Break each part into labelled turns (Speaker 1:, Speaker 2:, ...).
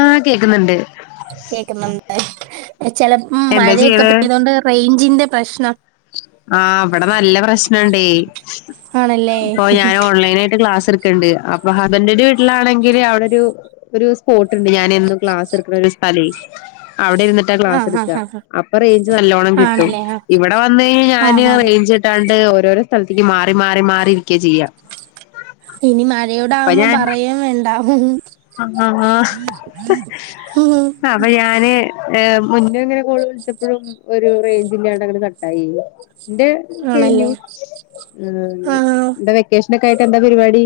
Speaker 1: ആഹ് കേക്കുന്നുണ്ട്
Speaker 2: കേക്കുന്നുണ്ടോ ചിലപ്പോ
Speaker 1: എന്താ
Speaker 2: മഴയൊക്കെ
Speaker 1: ചെയ്യണേ
Speaker 2: പെയ്തോണ്ട് റേഞ്ചിന്റെ പ്രശ്നം
Speaker 1: ആഹ് ഇവടെ നല്ല പ്രശ്നണ്ടേയ്
Speaker 2: ആണല്ലേ
Speaker 1: ഇപ്പൊ ഞാൻ ഓൺലൈന ആയിട്ട് ക്ലാസ് എട് സ്പോട്ട്ണ്ട് അപ്പൊ ഹസ്ബൻഡന്റെ വീട്ടിലാണെങ്കിൽ അവിടെ ഒരു ഒരു സ്പോട്ട്ണ്ട് ഞാന് എന്നും ക്ലാസ് എടുക്ക്ണരു സ്പോട്ട് അതെ അവിടെ ഇര്ന്നിട്ടാ ക്ലാസ്
Speaker 2: ആഹ് ആഹ്
Speaker 1: ഇട്ക്ക
Speaker 2: ആഹ്
Speaker 1: അപ്പൊ റേഞ്ച് നല്ലോണം
Speaker 2: ആഹ്
Speaker 1: കിട്ടും
Speaker 2: ആണല്ലേ ആഹ്
Speaker 1: ഇവിടെ വന്ന് കഴിഞ്ഞയ്ഞ്ഞാ ഞാന്
Speaker 2: ആഹ് ആഹ്
Speaker 1: റെയ്ഞ്ച് കിട്ടാണ്ട് ഓരോരോ സ്ഥലത്തേക്ക് മാറി മാറി മാറി ഇരിക്ക ചെയ്യാ
Speaker 2: ഇനി മഴയോട്
Speaker 1: അപ്പൊ
Speaker 2: ആകുമ്പോ
Speaker 1: ഞാൻ
Speaker 2: പറയെ വേണ്ട
Speaker 1: ആഹ് ആഹ് ആഹ് അപ്പൊ ഞാന് ഏഹ് മുന്നേ ഇങ്ങനെ കോള് വിളിച്ചപ്പോഴും ഒരു റേഞ്ചില്ലാണ്ട് ങ്ങനെ കട്ടായേയ് ന്റ്
Speaker 2: ആണല്ലേ
Speaker 1: കഴിഞ്ഞു
Speaker 2: ആഹ്
Speaker 1: ന്ത വെക്കേഷനൊക്കെ ആയിട്ട് എന്താ പരിപാടി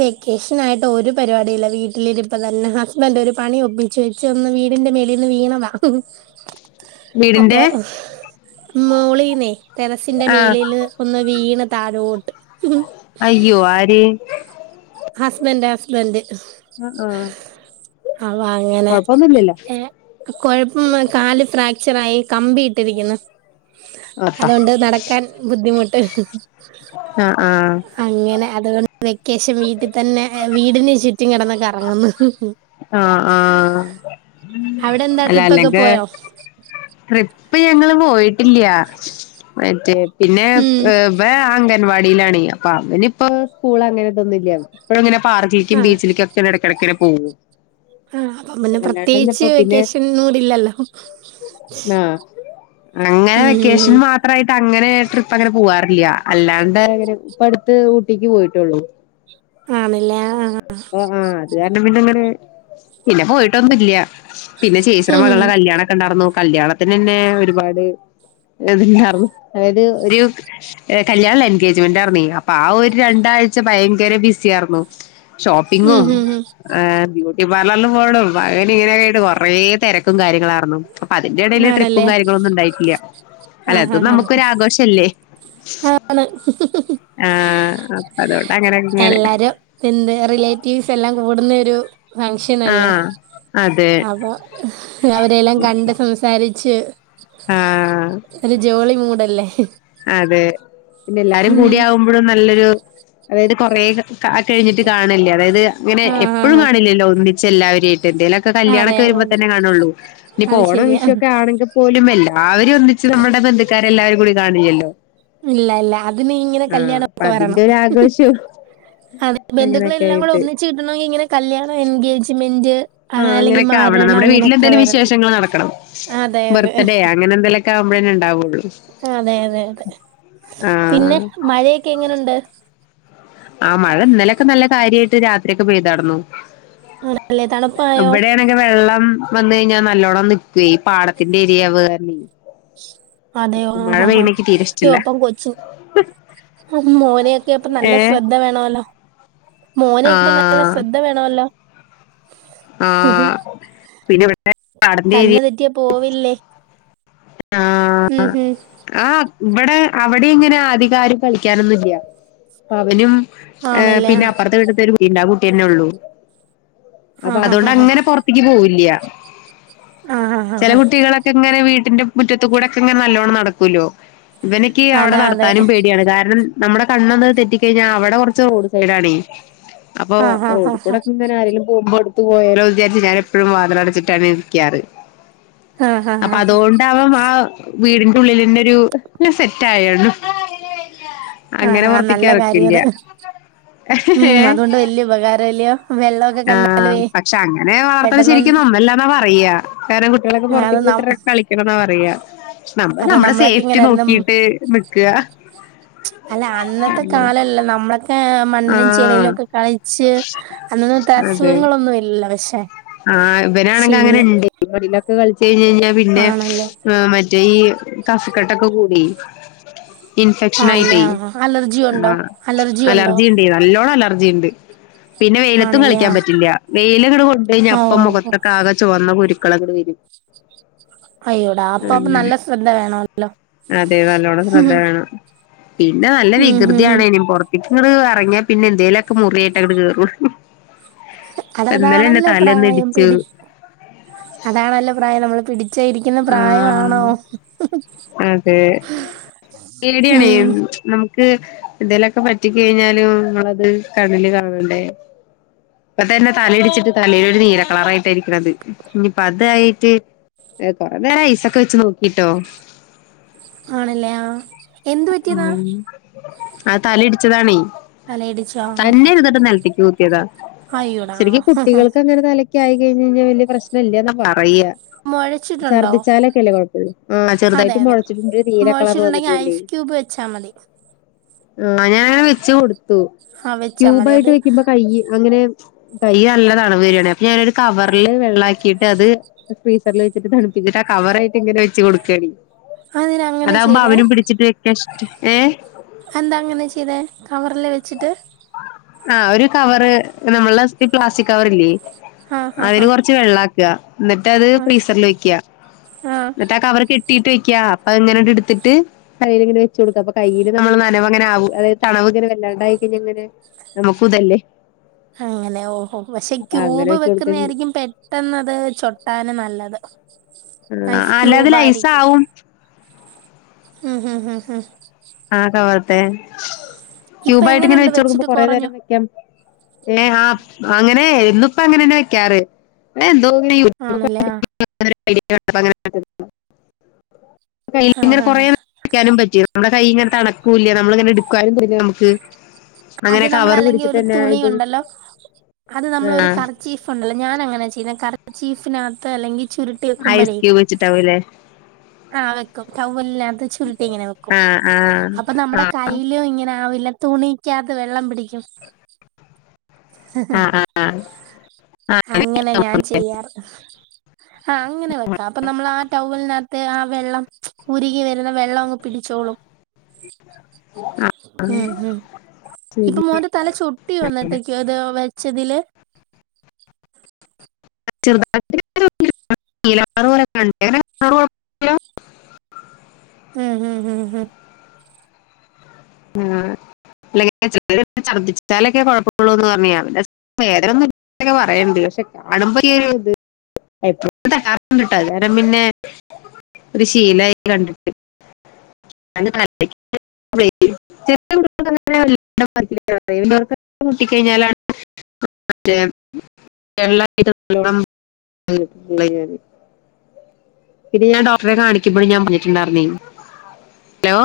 Speaker 2: വെക്കേഷൻ ആയിട്ട് ഒരു പരിപാടി ഇല്ല വീട്ടില ഇരുപ്പ് തന്നെ ഹസ്ബന്റ് ഒരു പണി ഒപ്പിച്ച് ചോച്ചി ഒന്ന് വീടിന്റെ മേലിന്ന് വീണത അപ്പൊ
Speaker 1: വീടിന്റെ
Speaker 2: മോളീന്നെയ് ടെറസിന്റെ
Speaker 1: ആഹ്
Speaker 2: മേളില് ഒന്ന് വീണ് താഴോട്ട്
Speaker 1: അയ്യോ ആര്
Speaker 2: ഹസ്ബൻഡ് ഹസ്ബൻഡ്
Speaker 1: ആഹ് ആഹ്
Speaker 2: അവ അങ്ങനെ
Speaker 1: കൊഴപ്പൊന്നുല്ലല്ലോ
Speaker 2: ഏഹ് കൊഴപ്പൊന്ന് കാല് ഫ്രാക്ചറായി കമ്പി ഇട്ടിരിക്ക്ന്ന്
Speaker 1: ആഹ്
Speaker 2: അതൊണ്ട് നടക്കാൻ ബുദ്ധിമുട്ട്
Speaker 1: ആഹ് ആഹ്
Speaker 2: അങ്ങനെ അതുകൊണ്ട് വെക്കേഷൻ വീട്ടി തന്നെ വീടന് ചുറ്റും കെടന്ന് കറങ്ങുന്നു
Speaker 1: ആഹ് ആഹ്
Speaker 2: അവിടെ എന്താ
Speaker 1: അല്ല
Speaker 2: ട്രിപ്പൊക്കെ
Speaker 1: അല്ലെങ്കിലെ
Speaker 2: പോയോ
Speaker 1: ട്രിപ്പ് ഞങ്ങള് പോയിട്ടില്ല മറ്റേ പിന്നെ
Speaker 2: ഉം
Speaker 1: ഏഹ് ഇവൻ ഓൻ അംഗൻവാടിലാണെയ് അപ്പൊ അവനിപ്പോ സ്കൂൾ അങ്ങനെതൊന്നുല്ലല്ലോ പാർക്കിക്കും
Speaker 2: ആഹ്
Speaker 1: ബീച്ചില്ക്കെക്കെ എട്ക്കട്ക്ക്ങ്ങനെ പോകും
Speaker 2: ആഹ് അപ്പ പിന്നെ
Speaker 1: അല്ലാണ്ടന്നെ
Speaker 2: പ്രത്യേകിച്ച്
Speaker 1: ഇപ്പോ പിന്നെ
Speaker 2: വെക്കേഷൻ മൂടില്ലല്ലോ
Speaker 1: ആഹ് അങ്ങനെ വെക്കേഷൻ മാത് മാത്രായിട്ട് അങ്ങനെ ട്രിപ്പങ്ങനെ പോവാറില്ല അല്ലാണ്ട് ങ്ങനെ ഇപ്പട്ത്ത് ഊട്ടിക്ക് പോയിട്ടുള്ളൂ
Speaker 2: ആണ്ല്ലേ ആഹ് ആഹ് ആഹ്
Speaker 1: ആഹ് ആഹ് അത് കാരണം പിന്നെങ്ങനെ പിന്നെ പോയിട്ടൊന്നുല്ല പിന്നെ ചേച്ചിടെ
Speaker 2: ഉം ഉം
Speaker 1: മക്കൾടെ കല്യാണൊക്കെ ഉണ്ടായിർന്നു കല്യാണത്തിന് തന്നെ ഒരുപാട് അതില്ലർന്നു അതായത് ഒരു കല്യാണല്ല എൻഗേജ്മെന്റ് ആയിർന്നെ അപ്പൊ ആ ഒരു രണ്ടാഴ്ച ഭയങ്കര ബിസിയായിരുന്നു ഷോപ്പിങ്ങും
Speaker 2: ഉം ഉം ഉം
Speaker 1: ബ്യൂട്ടി പാർലറിൽ പോകണം പകന് ഇങ്ങനെയൊക്കെയായിട്ട് കുറെേ തിരക്കും കാര്യങ്ങളായിരുന്നു അപ്പൊ അതിന്റെ ഇടൽ ട്രിപ്പും
Speaker 2: ആണല്ലേ
Speaker 1: കാര്യങ്ങളും ഒന്നും ഉണ്ടായിട്ടില്ല അല്ല
Speaker 2: ആഹ്
Speaker 1: അതും
Speaker 2: ആഹ്
Speaker 1: നമുക്ക് ഒരുരാഘോഷം അല്ലേ
Speaker 2: ആഹ് ആണ്
Speaker 1: ആഹ അപ്പ അതുകൊണ്ട് അങ്ങനെൊക്കെ ഇങ്ങനെ
Speaker 2: എല്ലാരും എന്ത് റിലേറ്റീവ്സ് എല്ലാം കൂടുന്നരു ഫങ്ഷനല്ലേ
Speaker 1: ആഹ് അതെ
Speaker 2: അപ്പൊ അവരെയെല്ലാം കണ്ട് സംസാരിച്ച്
Speaker 1: ആഹ്
Speaker 2: ഒരു ജോളി മൂടല്ലേ
Speaker 1: അതെ പിന്നെ എല്ലാരും
Speaker 2: ഉം
Speaker 1: കൂടി ആകുമ്പോഴും നല്ലൊരു അതായത് കൊറെ കഴിഞ്ഞിട്ട് കാണല്ലേ അതായത് അങ്ങനെ
Speaker 2: ആഹ്
Speaker 1: എപ്പോഴും
Speaker 2: ആഹ് ആഹ്
Speaker 1: കാണില്ലല്ലോ ഒന്നിച്ച് എല്ലാവരെയായിട്ട് എന്തേലും
Speaker 2: അതെ
Speaker 1: കല്യാണൊക്കെ
Speaker 2: അതെ
Speaker 1: വരുമ്പോ
Speaker 2: അതെ
Speaker 1: തന്നെ കാണുള്ളൂ ഇനിയിപ്പോ
Speaker 2: അത്
Speaker 1: ഓണം
Speaker 2: ശരിയാ
Speaker 1: വിഷു ഒക്കെ ആണെങ്കിൽ പോലും എല്ലരും ഒന്നിച്ച് നമ്മുടെ ബന്ത് ഇക്കാരെ എല്ലാവരും കൂടി കാണലില്ലോ
Speaker 2: ഇല്ല ഇല്ല അതിന് ഇങ്ങനെ കല്യാണോക്കെ
Speaker 1: അതിന്റെ
Speaker 2: വരണം
Speaker 1: ഒരു ആഘോഷവും
Speaker 2: അതെ
Speaker 1: അങ്ങനെയൊക്കെ
Speaker 2: ബന്ധുക്കളെല്ലാം കൂടെ
Speaker 1: ആയിട്ട്
Speaker 2: ഒന്നിച്ച് കിട്ടണമെങ്ക ഇങ്ങനെ കല്യാണം എൻഗേജ്മെന്റ്
Speaker 1: ആ
Speaker 2: അങ്ങനെ അല്ലെങ്കിൽ
Speaker 1: അങ്ങനെയൊക്കെ ആവണം
Speaker 2: മരണം
Speaker 1: നമ്മുടെ
Speaker 2: അങ്ങനെയൊക്കെ
Speaker 1: വീട്ടിൽെന്തേലും
Speaker 2: വരണം
Speaker 1: വിശേഷങ്ങൾ നടക്കണം
Speaker 2: അതെ അതെ
Speaker 1: ബർത്ത്ഡേ അങ്ങനെ എന്തേലുമൊക്കെ ആവുമ്പോഴേന്ന ഇണ്ടാവുള്ളു
Speaker 2: അതെ അതെ അതെ പിന്നെ
Speaker 1: ആഹ്
Speaker 2: മഴയൊക്കെ എങ്ങനെയുണ്ട്
Speaker 1: ആ മഴ ഇന്നലൊക്കെ നല്ല കാര്യമായിട്ട് രാത്രി ഒക്കെ പെയ്താടന്നു
Speaker 2: ആല്ലേ തണുപ്പായോ
Speaker 1: അക്കെ വെള്ളം വന്ന കഴിഞ്ഞാൽ നല്ലോണം നിക്കുവ ഈ പാടത്തിന്റെ ഏരിയയാ വ്
Speaker 2: അതെ ആ ആ ആ ഈ ഒപ്പം കൊച്ചി ആ മോനൊക്കെ അപ്പൊ നല്ല
Speaker 1: ഏഹ്
Speaker 2: ശ്രദ്ധ വേണമല്ലോ മോനേ ഇപ്പൊ നല്ല
Speaker 1: ആഹ്
Speaker 2: ശ്രദ്ധ വേണല്ലോ
Speaker 1: ആഹ് പിന്നെ ഇവിടെ പാടന്റെ ഏരിയ
Speaker 2: കണ്ണ് തെറ്റിയാ പോവില്ലേ
Speaker 1: ആഹ്
Speaker 2: ഉം ഹും
Speaker 1: ആ ഇവിടെ അവിടെ ഇങ്ങനെ അധികം ആരും കളിക്കാനൊന്നുംല്ല അവനും
Speaker 2: ആണല്ലേ ആ
Speaker 1: പിന്നെ അപ്പുറത്തെ വീട്ടിത്തെ ഒരു കുട്ടി കുട്ടിന്നെ ഉള്ളൂ അപ്പൊ
Speaker 2: ആഹ്
Speaker 1: അതുകൊണ്ട്
Speaker 2: ഹ ഹ
Speaker 1: അങ്ങനെ പൊറത്തേക്ക് പോവില്ല
Speaker 2: ആഹ് ഹ
Speaker 1: ചെല
Speaker 2: ഹ
Speaker 1: കുട്ടികളൊക്കെ ങ്ങനെ വീട്ടിന്റെ മുറ്റത്ത് കൂടെ ഒക്കെ ഇങ്ങനെ നല്ലോണ്ണം നടക്കല്ലോ ഇവനക്ക് അവിടെ
Speaker 2: അതെ അതെ
Speaker 1: നടത്താനും പേടിയാണ് കാരണം നമ്മുടെ കണ്ണന്ന് തെറ്റി കഴിഞ്ഞാ അവിടെ കുറച്ച് റോഡ് സൈഡാണ അപ്പൊ
Speaker 2: ആഹ് ഹ
Speaker 1: റോഡിൽ
Speaker 2: ഹ
Speaker 1: കൂടെ ഒക്കെങ്ങെ ആരെങ്കിലും പോകുമ്പോ പോയാലോ വിചാരിച്ച് ഞാൻ എപ്പോഴും വാതിൽ അടച്ചിട്ടാണ് ഇരിക്കാറ്
Speaker 2: ആഹ് ഹ
Speaker 1: അപ്പൊ
Speaker 2: ഹ
Speaker 1: അതുകൊണ്ട് ആ വീടിന്റെ ഉള്ളിൽ തന്നെ ഒരു സെറ്റ് ആയാണ് അങ്ങനെ
Speaker 2: ആഹ് ആ നല്ല കാര്യം
Speaker 1: പൊർത്തിക്കാറക്കില്ല
Speaker 2: അത്
Speaker 1: ഏ
Speaker 2: വലിയ ഉപകാരം [unintelligible] വെള്ള
Speaker 1: ആഹ് പക്ഷെ അങ്ങനെ വളർത്തന ശരിക്കും നന്നല്ലാന്നാ പറയാ കാരണം കുട്ടികളൊക്കെ
Speaker 2: ആ
Speaker 1: പുറത്ത
Speaker 2: അത് ന
Speaker 1: ഇട്ട കള പറയാ നമ്മ
Speaker 2: അതെ
Speaker 1: നമ്മുടെ
Speaker 2: നമ്മളൊക്കെ
Speaker 1: സേഫ്റ്റി
Speaker 2: ഇങ്ങനായിരുന്നു
Speaker 1: നോക്കിട്ട് നിക്കുക
Speaker 2: അല്ല അന്നത്തെ കാലല്ല നമ്മളൊക്കെ മണ്ണിലും
Speaker 1: ആഹ്
Speaker 2: ചെളയിലും ഒക്കെ കളിച്ച് അന്നത്തെ അസുഖങ്ങളൊന്നും ഇല്ലല്ലോ പക്ഷെ
Speaker 1: ആ ഇവൻ
Speaker 2: പക്ഷെ
Speaker 1: ആണെങ്കിൽ
Speaker 2: ഇന്ന്
Speaker 1: അങ്ങനെണ്ട് മണിലൊക്കെ കളിച്ചച്ച് കഴിഞ്ഞഞ് കഴിഞ്ഞാൽ പിന്നെ
Speaker 2: ആണല്ലേ
Speaker 1: ആഹ് മറ്റേ ഈ കഫ്ക്കെട്ടൊക്കെ കൂടി ഇൻഫെക്ഷൻ ആയിട്ട
Speaker 2: ആണല്ലേ ആ അലർജി
Speaker 1: ആ
Speaker 2: ഉണ്ടോ ഉണ്ടോ
Speaker 1: അലർജി നല്ലോണം അലർജി ഉണ്ട് പിന്നെ വെയിലത്തും
Speaker 2: ആണല്ലേ
Speaker 1: കളിക്കാൻ
Speaker 2: ആ
Speaker 1: പറ്റില്ല വെയില
Speaker 2: ഓ
Speaker 1: പ്പം മുഖത്തൊക്കെ ആകെ ചുവന്ന കുരുക്കളക്കടെ വരും
Speaker 2: അയ്യോടാ അപ്പൊ അപ്പൊ
Speaker 1: ങ്ങെ
Speaker 2: നല്ല ശ്രദ്ധ വേണോ
Speaker 1: അതെ നല്ലോണം ശ്രദ്ധ വേണം പിന്നെ നല്ല
Speaker 2: ഉം ഉം ഉം
Speaker 1: വികൃതിയാണനും പുറത്ത് എ ഇങ്ങള് ഇറങ്ങ്യ പിന്നെ എന്തേലുംക്കെ മുറി ആയിട്ട് അടെ കേറും ഇന്നലെ എന്റെ
Speaker 2: അതതാണല്ലോ
Speaker 1: തലയൊന്ന്
Speaker 2: പ്രായം
Speaker 1: ഇടിച്ചു
Speaker 2: പിടി അതാണല്ലോ പ്രായം നമ്മൾ പിടി ചരിക്കുന്ന
Speaker 1: ആഹ്
Speaker 2: പ്രായമാണോ
Speaker 1: അതെ പേടിയാണ
Speaker 2: ഉം
Speaker 1: നമുക്ക് ക്ക് എന്തേലൊക്കെ പറ്റി കഴിഞ്ഞാലും നമ്മളത് കണ്ണില് കാണണ്ടേ ഇപ്പൊ തന്നെ തല ഇടിച്ചിട്ട് തലൽൊരു നീല കളറായിട്ടായിരിക്കണ അത് ഇനിയിപ്പ അതായിട്ട് ഏ ഹ് കുറെേ നേരം ഐസൊക്കെ വെച്ച് നോക്കിട്ടോ
Speaker 2: ആണല്ലേ ആഹ് എന്ത് പറ്റിയതാ
Speaker 1: ആ തല ഇടിച്ചതാണ
Speaker 2: തലയിടിച്ചോ
Speaker 1: തന്നെ ഒരു ഇതട്ട നിലത്തേക്ക് ത്തിയതാ
Speaker 2: അയ്യോടാ
Speaker 1: ശരിക്കും കുട്ടികൾക്ക് അങ്ങനെ നില ഒ ആയി കഴി കഴിഞ്ഞാല്യ പ്രശ്നല്ലന്നാ പറയാ
Speaker 2: മുഴച്ചിട്ടുണ്ടോ
Speaker 1: ഛർദ്ദിച്ചാലൊക്കെല്ലേ കുഴപ്പള്ളൂ ആഹ്
Speaker 2: അതെ
Speaker 1: ചെറുതായിട്ട്
Speaker 2: അതെ
Speaker 1: മുളച്ചിട്ടുണ്ട് നീല കളർ
Speaker 2: മുഴച്ചിട്ടുണ്ടെങ്കിൽ
Speaker 1: വന്നിട്ടുണ്ടേ
Speaker 2: ഐസ് ക്യൂബ് വെച്ചാൽ മതി [inaudible]
Speaker 1: ആഹ് ഞൻങ്ങെ വെച്ച് കൊടുത്തു
Speaker 2: ആ വെച്ചാ മതി
Speaker 1: ക്യൂബയ്യിട്ട്
Speaker 2: അത്
Speaker 1: വെക്കുമ്പോ കയ്യ് അങ്ങനെ കൈ നല്ല താണവരിവായാണെ അപ്പൊ ഞാനൊരു കവറില് വെള്ളക്കിയിട്ട് അത് ഫ്രീസറിൽ വെ തണുപ്പിച്ചിട്ട് കവറായിട്ട് ഇങ്ങനെ വെച്ച് കൊടുക്കാണ്
Speaker 2: അതിനങ്ങനെ
Speaker 1: അതാവുമ്പ
Speaker 2: ചെയ്തേ
Speaker 1: അവനും പിടിച്ചിട്ട് ഇഷ്ട്ട് ഏഹ്
Speaker 2: എന്താ അങ്ങനെ ചെയ്തെ കവറില് വെച്ചിട്ട്
Speaker 1: ആഹ് ഒരു കവറ് നമ്മള പ്ലാസ്റ്റിക് കവറില്ലേ
Speaker 2: ആ ആ
Speaker 1: അതില്
Speaker 2: ആ
Speaker 1: കുറച്ച് ച് വെള്ളക്ക എന്നിട്ട് അത്
Speaker 2: ആ
Speaker 1: ഫ്രീസറിൽ വെക്ക എന്നിട്ട് ആ കവറ് കി കിട്ടീട്ട് വെക്ക അപ്പ എങ്ങനങ്ട് എടുത്തിട്ട് കയ്യി ഇങ്ങനെ വെച് കൊടുക്ക അപ്പ കയ്യില് നമ്മള് നനവ് അങ്ങനെ ആവൂ അഅതായത് തണവ് ഇങ്ങനെ വല്ലാണ്ടായി കഴിഞ്ഞങ്ങനെ നമ്മ കൂതല്ലേ
Speaker 2: അങ്ങനെ ഓഹോ പക്ഷെ
Speaker 1: അങ്ങനെ
Speaker 2: ക്യൂബ്
Speaker 1: വെച്ച് കൊടുക്ക
Speaker 2: വെക്കുന്ന ആയിരിക്കും പെട്ടെന്നത് ചൊട്ടാന് നല്ലത് ഐസ്
Speaker 1: ആഹ്
Speaker 2: ക്യൂബ്
Speaker 1: അല്ലാതിലൈസാവും
Speaker 2: ഹും ഹും ഹും
Speaker 1: ആ കവറിത്തെ
Speaker 2: ഇപ്പൊ
Speaker 1: ക്യൂബ ആയിട്ട് ഇങ്ങനെ
Speaker 2: എങ്ങനുണ്ട്
Speaker 1: വെച്ച കൊടുക്കുമ്പോ
Speaker 2: വെച്ചിട്ട്
Speaker 1: കൊറേ
Speaker 2: കൊറഞ്ഞോ
Speaker 1: നേരം വെക്കാം ഏഹ് ആഹ് അങ്ങനെ ഇന്നിപ്പോ അങ്ങനെന്നെ വെക്കാറ് എന്തോ യൂട്ടൂബൊക്കെ
Speaker 2: ആണല്ലേ
Speaker 1: അടിച്ചു
Speaker 2: ആഹ്
Speaker 1: നോക്കിയ നേരം അതിലിങ്ങനെ കണ്ടപ്പോ അങ്ങനെ കയ്യില്
Speaker 2: ആഹ്
Speaker 1: ഇങ്ങനെ കൊറേ
Speaker 2: ആഹ്
Speaker 1: വെക്കാനും പറ്റി നമ്മള് കൈ ഇങ്ങനെ തണക്കൂല്ല നമ്മള ഇങ്ങനെ എടുക്കുവാനും ഇതാ നമുക്ക്
Speaker 2: അത്
Speaker 1: അങ്ങനെ
Speaker 2: നമ്മൾ
Speaker 1: കവർ
Speaker 2: അല്ലെങ്കിൽ
Speaker 1: പിടിച്ചിട്ട്
Speaker 2: ഒരു
Speaker 1: തന്നെ അതിന്റെ ഉള്ളിൽ
Speaker 2: തുണിയുണ്ടല്ലോ അത് നമ്മൾ
Speaker 1: ആ
Speaker 2: ഒരു കറു ചീഫ്ണ്ടല്ല ഞാനങ്ങനെ ചെയ്യുന്ന കറ ചീഫിനകത്ത് അല്ലെങ്കിൽ ചുരുട്ടി വെക്കുമ്പഴേ
Speaker 1: വെച്ചിട്ടാവല്ലേ
Speaker 2: ആഹ് വെക്കും ടൗവ്വലിനകത്ത് ചുരുട്ടി ഇങ്ങനെ വെക്കും
Speaker 1: ആ ആ
Speaker 2: അപ്പൊ
Speaker 1: ആ
Speaker 2: നമ്മുടെ കൈയ്യില് ഇങ്ങനെ ആവില്ല തുണി ക്കാകത്ത് വെള്ളം പിടിക്കും.
Speaker 1: ആ ആ
Speaker 2: അങ്ങനെ ഞാൻ ചെയ്യാറ്. ആഹ് അങ്ങനെ വെക്കാം അപ്പൊ നമ്മൾ ആ ടൗവലിന. ത്തെ ആ വെള്ളം ഉരുകി വരുന്ന വെള്ളം അങ്ങ് പിടിച്ചോളും. ഉം ഉം
Speaker 1: ശരി
Speaker 2: ഇപ്പം മോന്റേ തല ചൊട്ടിയോ അന്നത്തേക്ക് അത് വെച്ചതില്.
Speaker 1: ചേറ്തായിട്ട് ഇങ്ങനെ. [unintelligible] പോലെ കണ്ടേന
Speaker 2: ഉം ഉം ഉം ഉം
Speaker 1: ആ അല്ലെങ്കി [unintelligible] ഛർദിച്ട്ടാലൊക്കെ കൊഴപ്പ ഒള്ളൂന്ന് പർഞ്ഞ് ഞാൻ പിന്നെ വേദനന്നുല്ലാന്നൊക്കെ പറയ്ണ്ട് പക്ഷെ കാണുമ്പോ ഒര് ഇത്. എപ്പോഴും [unintelligible] എല്ലാരും പിന്നെ. ഒര് ശീലായി കണ്ട്ട്ട്. [unintelligible] [unintelligible] മുട്ടിക്കഴിഞ്ഞാലാണ്. മറ്റെ [unintelligible] നല്ലോണം. [unintelligible] പിന്നെ ഞാൻ ഡോക്ടറെ കാണിക്കുമ്പഴും ഞാൻ പർഞ്ഞിട്ട്ണ്ടായിർന്നെ ഹലോ